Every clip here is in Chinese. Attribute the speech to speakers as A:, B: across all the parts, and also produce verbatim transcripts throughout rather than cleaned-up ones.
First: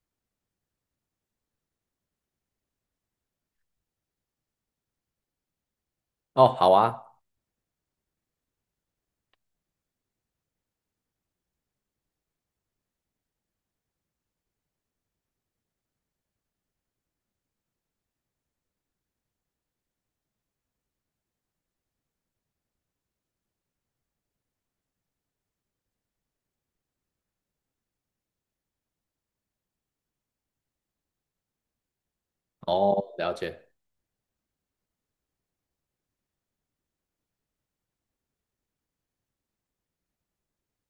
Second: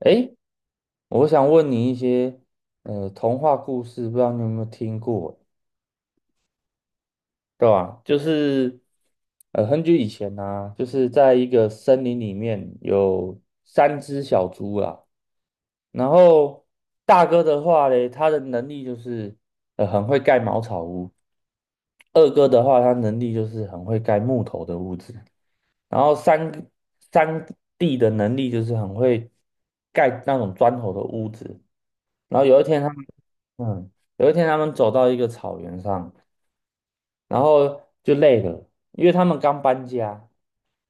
A: 诶，我想问你一些呃童话故事，不知道你有没有听过，
B: 哦，好啊。
A: 对吧？就是呃很久以前啊，就是在一个森林里面有三只小猪啦。然后大哥的话嘞，他的能力就是呃很会盖茅草屋，二哥的话他能力就是很会盖木头的屋子，然后三三弟的能力就是很会盖那种砖头的屋子。然后有一天他们，
B: 哦，了解。
A: 嗯，有一天他们走到一个草原上，然后就累了，因为他们刚搬家，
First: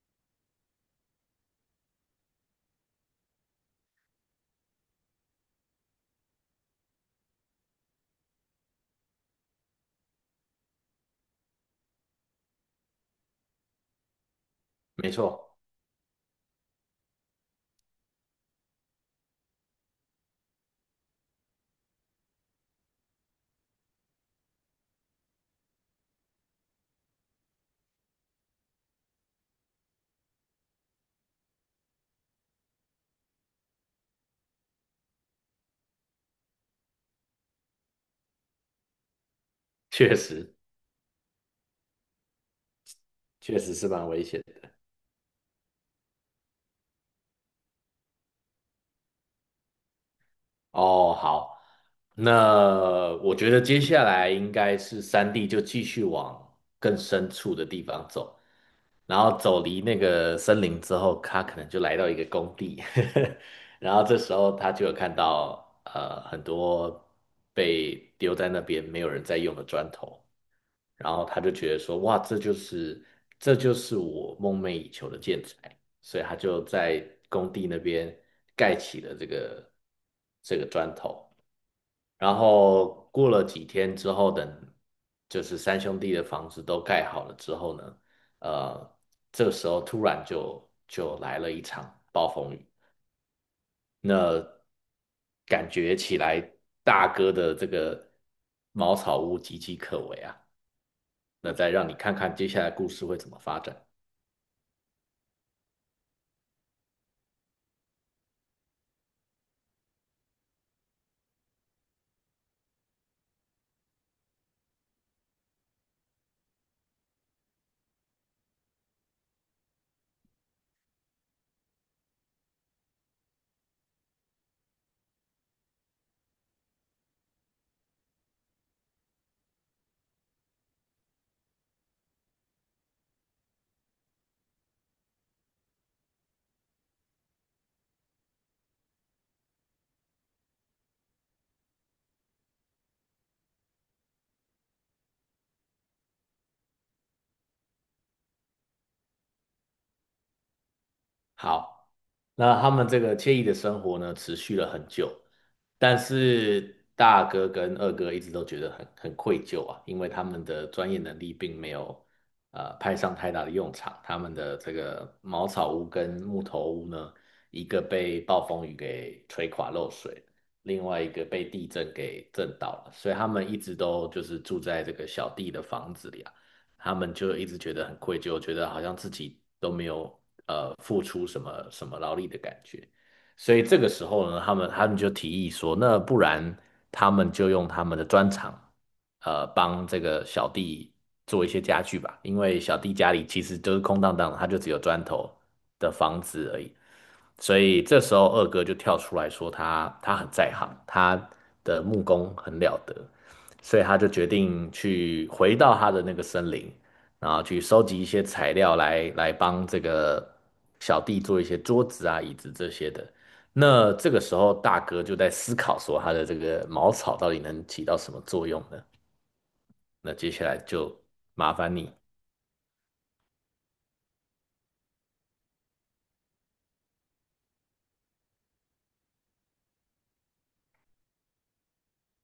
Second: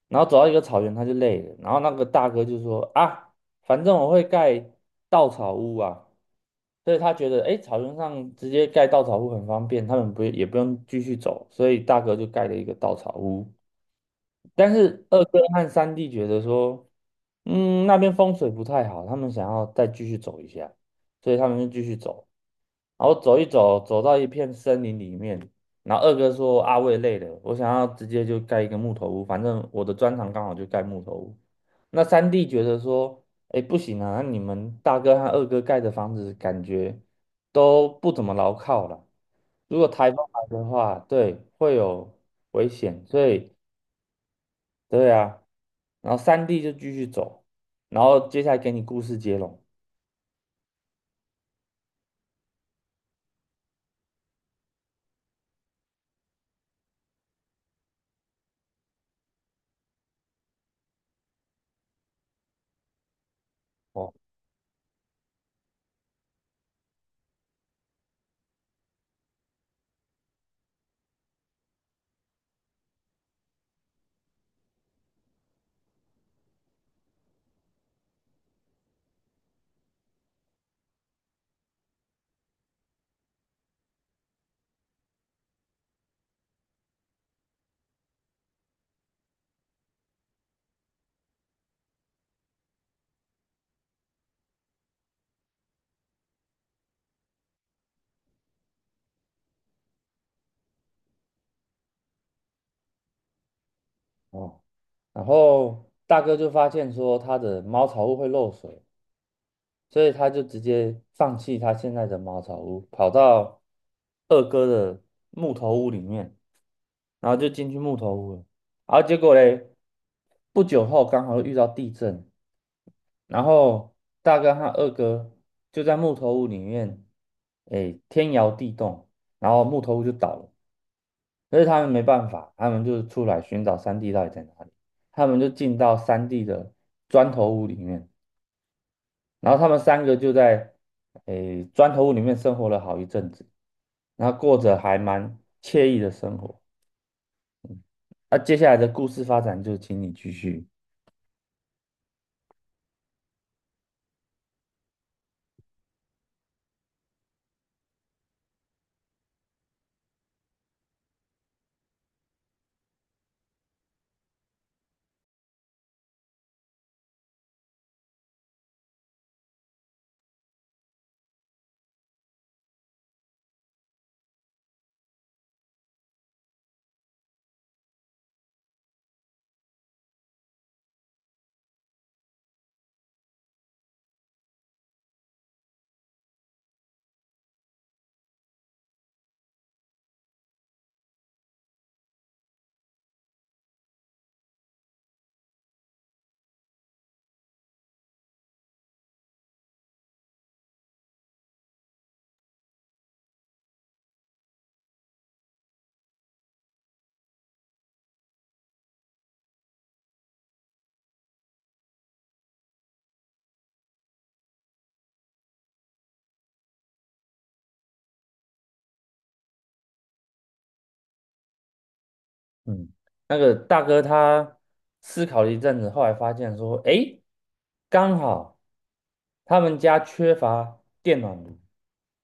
A: 然后走到一个草原他就累了，然后那个大哥就说啊，反正我会盖稻草屋啊，所以他觉得哎，诶草原上直接盖稻草屋很方便，他们不也不用继续走，所以大哥就盖了一个稻草屋。但是
B: 没
A: 二哥
B: 错。
A: 和三弟觉得说，嗯，那边风水不太好，他们想要再继续走一下，所以他们就继续走。然后走一走，走到一片森林里面，然后二哥说：“阿我也累了，我想要直接就盖一个木头屋，反正我的专长刚好就盖木头屋。”那三弟觉得说：“哎，不行啊，你们大哥和二哥盖的房子感觉都不怎么牢靠了，如果台
B: 确
A: 风来
B: 实。
A: 的话，对，会有危险，所以。”
B: 确实是蛮危险的。
A: 对啊，然后三弟就继续走，然后接下来给你故事接龙。
B: 哦，好。那我觉得接下来应该是三地就继续往更深处的地方走，然后走离那个森林之后，他可能就来到一个工地，然后
A: 哦
B: 这时候他就有看到呃很多被丢在那边没有人在用的砖头，然后他就觉得说，哇，这就是这就是我梦寐以求的建材，所以他就在工地那边盖起了这个这个砖头。然后过了几天之后，等就是三兄弟的房子都盖好了之后呢，呃，这个时候突然就就来了一场暴风雨。那感觉起来，大哥的这个茅草屋岌岌可危啊。那再让你看看接下来故事会怎么发展。
A: 哦，然后大哥就发现说他的茅草屋会漏水，所以他就直接放弃他现在的茅草屋，跑到二哥的木头屋里面，然后就进去木头屋了。然后结果嘞，不久后刚好遇到地震，然后大哥和二哥就在木头屋里面，哎，天摇地动，然后木头屋就倒了。可是他们没办法，他们就出来寻找三弟到底在哪里。他们就进到三弟的砖头屋里面，然后他们三个就在诶砖头屋里面生活了好一阵子，然后过着还蛮惬意的生活。那、啊接下来的故事发展就请你继续。
B: 好。那他们这个惬意的生活呢，持续了很久，但是大哥跟二哥一直都觉得很很愧疚啊，因为他们的专业能力并没有呃派上太大的用场，他们的这个茅草屋跟木头屋呢，一个被暴风雨给吹垮漏水，另外一个被地震给震倒了，所以他们一直都就是住在这个小弟的房子里啊。他们就一直觉得很愧疚，觉得好像自己都没有呃付出什么什么劳力的感觉。所以这个时候呢，他们他们就提议说，那不然他们就用他们的砖厂，呃，帮这个小弟做一些家具吧，因为小弟家里其实都是空荡荡的，他就只有砖头的房子而已。所以这时候二哥就跳出来说他他很在行，他的木工很了得，所以他就决定去回到他的那个森林，然后去收集一些材料来来帮这个小弟做一些桌子啊、椅子这些的。那这个时候，大哥就在思考说，他的这个茅草到底能起到什么作用呢？那接下来就麻烦你。
A: 嗯，那个大哥他思考了一阵子，后来发现说，诶，刚好他们家缺乏电暖炉，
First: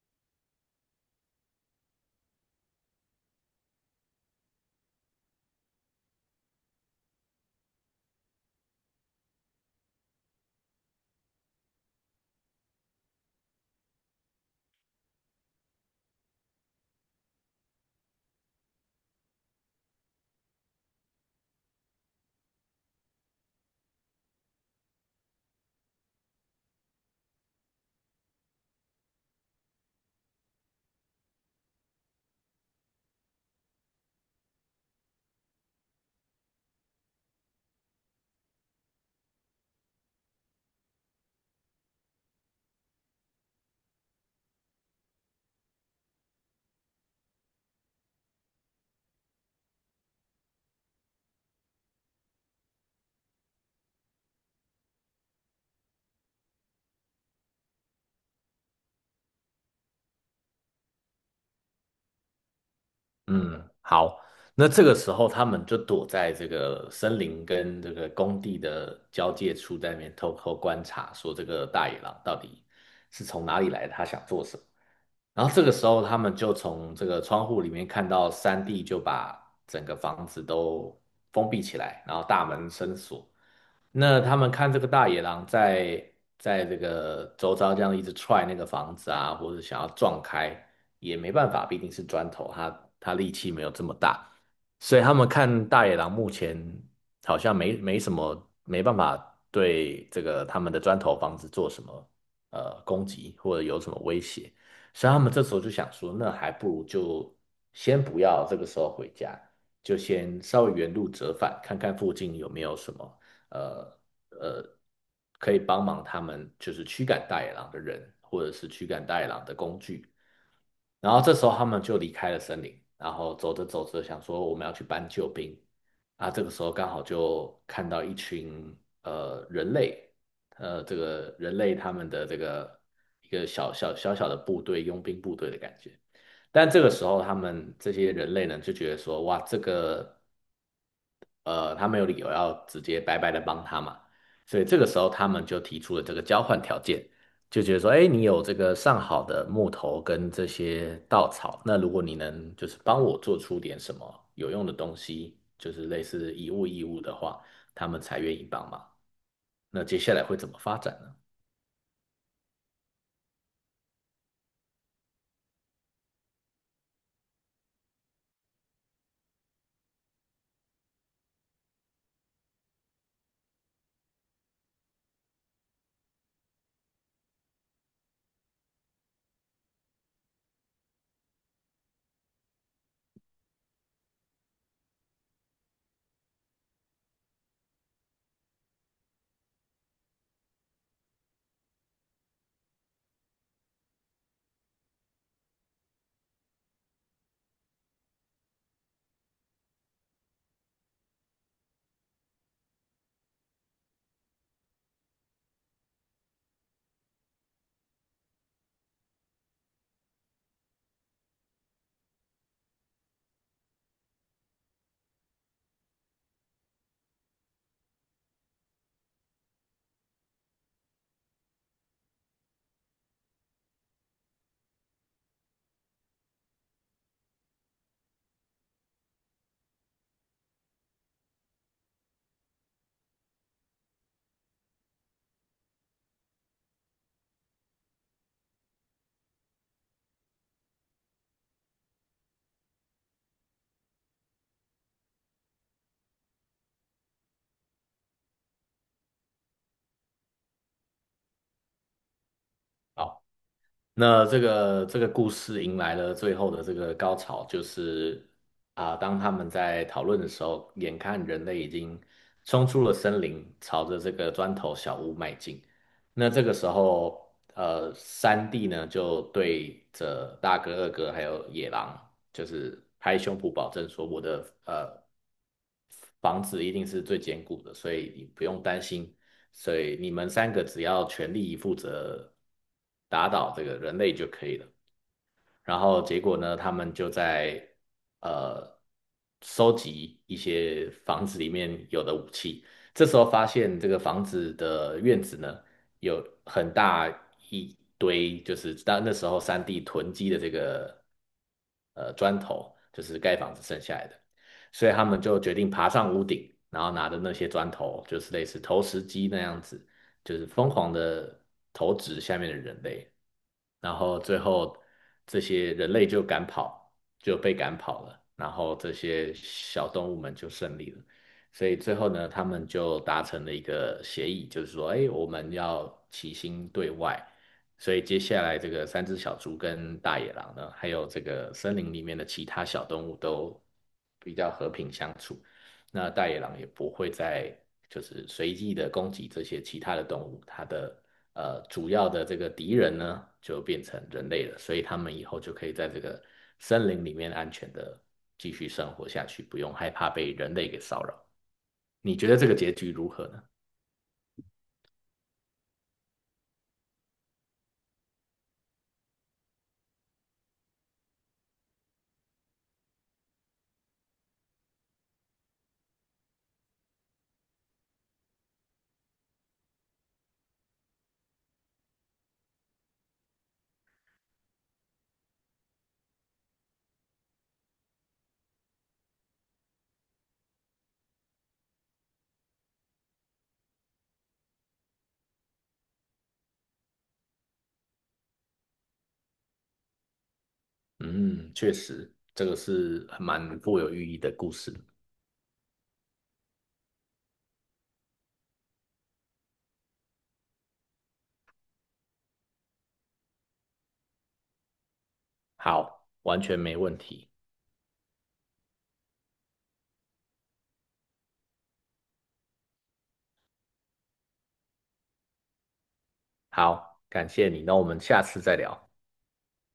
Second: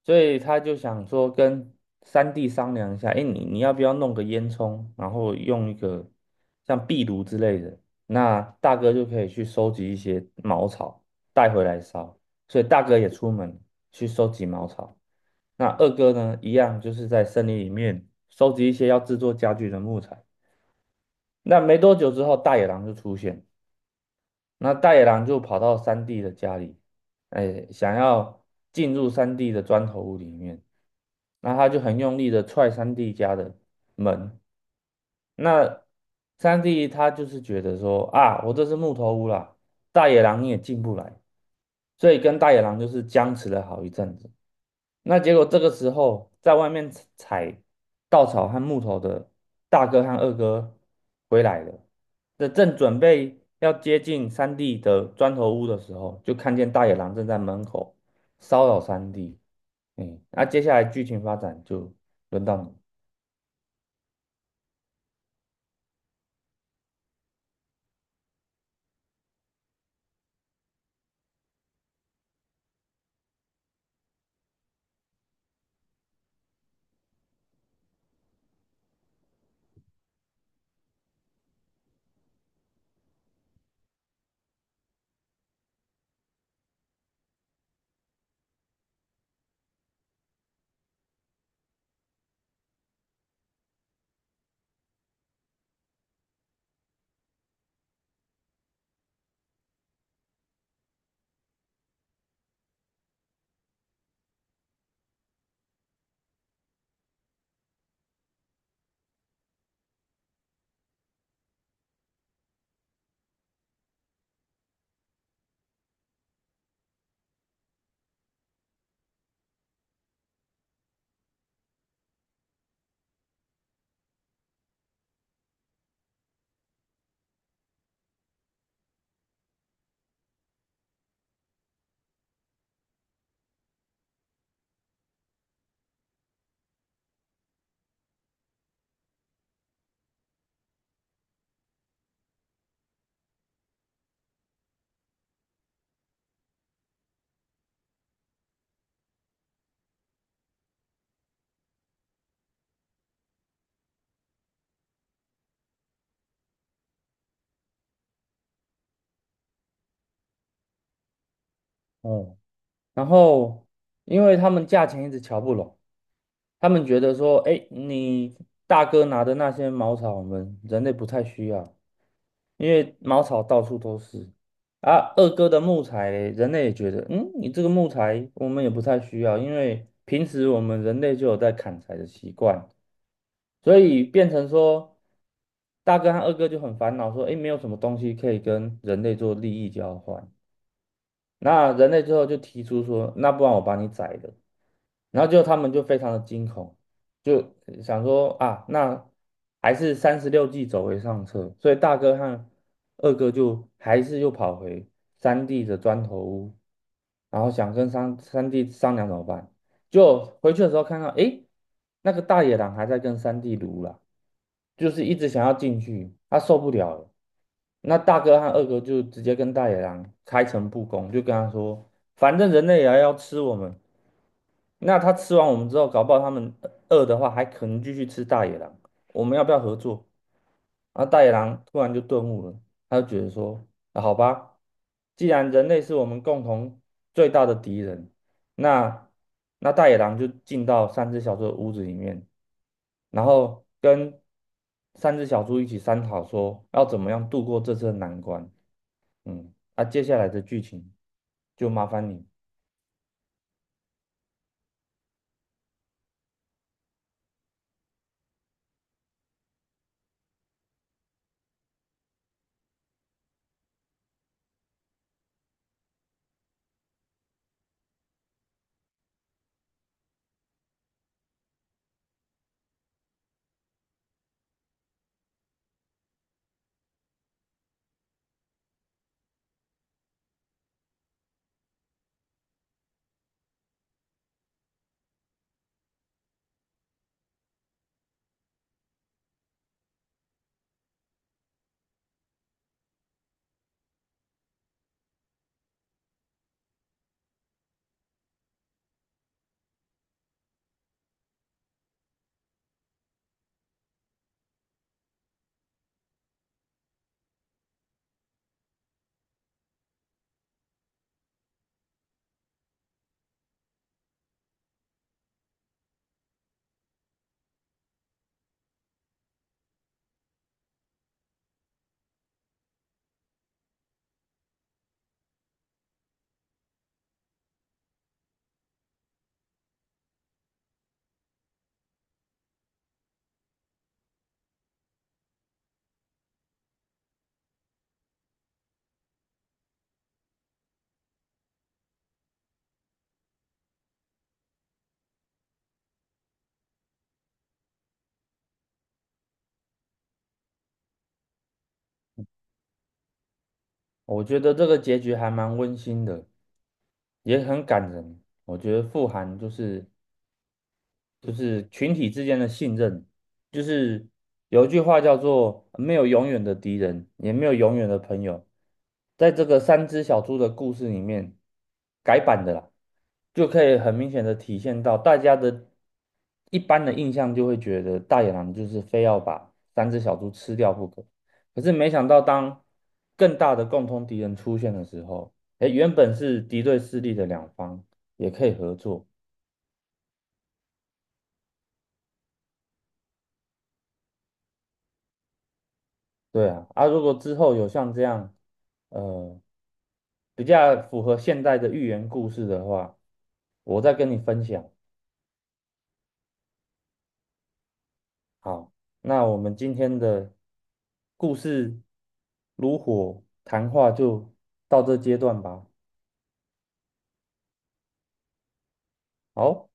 A: 所以他就想说跟三弟商量一下，诶，你你要不要弄个烟囱，然后用一个像壁炉之类的，那大哥就可以去收集一些茅草带回来烧，所以大哥也出门去收集茅草。那二哥呢，一样就是在森林里面收集一些要制作家具的木材。那没多久之后，大野狼就出现，那大野狼就跑到三弟的家里，哎，想要进入三弟的砖头屋里面，那他就很用力的踹三弟家的门，那三弟他就是觉得说啊，我这是木头屋啦，大野狼你也进不来，所以跟大野狼就是僵持了好一阵子。那结果这个时候，在外面采采稻草和木头的大哥和二哥回来了，这正准备要接近三弟的砖头屋的时候，就看见大野狼正在门口骚扰三弟。嗯，那、接下来剧情发展就轮到你。
B: 嗯，好。那这个时候，他们就躲在这个森林跟这个工地的交界处，在那边偷偷观察，说这个大野狼到底是从哪里来的他想做什么。然后这个时候，他们就从这个窗户里面看到三弟就把整个房子都封闭起来，然后大门深锁。那他们看这个大野狼在在这个周遭这样一直踹那个房子啊，或者想要撞开，也没办法，毕竟是砖头，它它力气没有这么大，所以他们看大野狼目前好像没没什么，没办法对这个他们的砖头房子做什么呃攻击或者有什么威胁，所以他们这时候就想说，那还不如就先不要这个时候回家，就先稍微原路折返，看看附近有没有什么。呃呃，可以帮忙他们就是驱赶大野狼的人，或者是驱赶大野狼的工具。然后这时候他们就离开了森林，然后走着走着想说我们要去搬救兵啊，这个时候刚好就看到一群呃人类，呃这个人类他们的这个一个小小小小的部队，佣兵部队的感觉。但这个时候，他们这些人类呢，就觉得说，哇，这个呃，他没有理由要直接白白的帮他嘛，所以这个时候他们就提出了这个交换条件，就觉得说，哎，你有这个上好的木头跟这些稻草，那如果你能就是帮我做出点什么有用的东西，就是类似以物易物的话，他们才愿意帮忙。那接下来会怎么发展呢？
A: 哦，然后因为他们价钱一直瞧不拢。他们觉得说，哎，你大哥拿的那些茅草，我们人类不太需要，因为茅草到处都是。啊，二哥的木材嘞人类也觉得，嗯，你这个木材我们也不太需要，因为平时我们人类就有在砍柴的习惯，所以变成说，大哥和二哥就很烦恼，说，哎，没有什么东西可以跟人类做利益交换。那人类最后就提出说，那不然我把你宰了。然后就他们就非常的惊恐，就想说啊，那还是三十六计走为上策。所以大哥和二哥就还是又跑回三弟的砖头屋，然后想跟三三弟商量怎么办。就回去的时候看到，诶，那个大野狼还在跟三弟撸啦。就是一直想要进去，他受不了了。那大哥和二哥就直接跟大野狼开诚布公，就跟他说，反正人类也要吃我们，那他吃完我们之后，搞不好他们饿的话，还可能继续吃大野狼。我们要不要合作？然后大野狼突然就顿悟了，他就觉得说：啊，好吧，既然人类是我们共同最大的敌人，那那大野狼就进到三只小猪的屋子里面，然后跟三只小猪一起商讨说要怎么样度过这次的难关。嗯，那、接下来的剧情就麻烦你，
B: 好。那这个这个故事迎来了最后的这个高潮，就是啊、当他们在讨论的时候，眼看人类已经冲出了森林，朝着这个砖头小屋迈进。那这个时候，呃，三弟呢就对着大哥、二哥还有野狼，就是拍胸脯保证说，我的呃房子一定是最坚固的，所以你不用担心所以你们三个只要全力以赴着打倒这个人类就可以了。然后结果呢，他们就在呃收集一些房子里面有的武器。这时候发现这个房子的院子呢，有很大一堆，就是当那时候三地囤积的这个呃砖头，就是盖房子剩下来的。所以他们就决定爬上屋顶，然后拿着那些砖头，就是类似投石机那样子，就是疯狂的投掷下面的人类，然后最后这些人类就赶跑，就被赶跑了，然后这些小动物们就胜利了。所以最后呢，他们就达成了一个协议，就是说，哎，我们要齐心对外。所以接下来这个三只小猪跟大野狼呢，还有这个森林里面的其他小动物都比较和平相处。那大野狼也不会再就是随意的攻击这些其他的动物，它的呃主要的这个敌人呢就变成人类了，所以他们以后就可以在这个森林里面安全的继续生活下去，不用害怕被人类给骚扰。你觉得这个结局如何呢？
A: 我觉得这个结局还蛮温馨的。也很感人。我觉得富含就是，就是群体之间的信任，就是有一句话叫做“没有永远的敌人，也没有永远的朋友”。在这个三只小猪的故事里面，改版的啦，就可以很明显的体现到大家的一般的印象，就会觉得大野狼就是非要把三只小猪吃掉不可。可是没想到，当更大的共同敌人出现的时候，哎，原本是敌对势力的两方也可以合作。
B: 嗯，确实，这个是蛮富有寓意的故事。
A: 对啊，啊，如果之后有像这样，呃，比较符合现代的寓言故事的话，我再跟你分享。
B: 好，完全没问题。
A: 好，那我们今天的故事炉火谈话就到这阶段吧。
B: 好，感谢你，那我们下次再聊。
A: 好。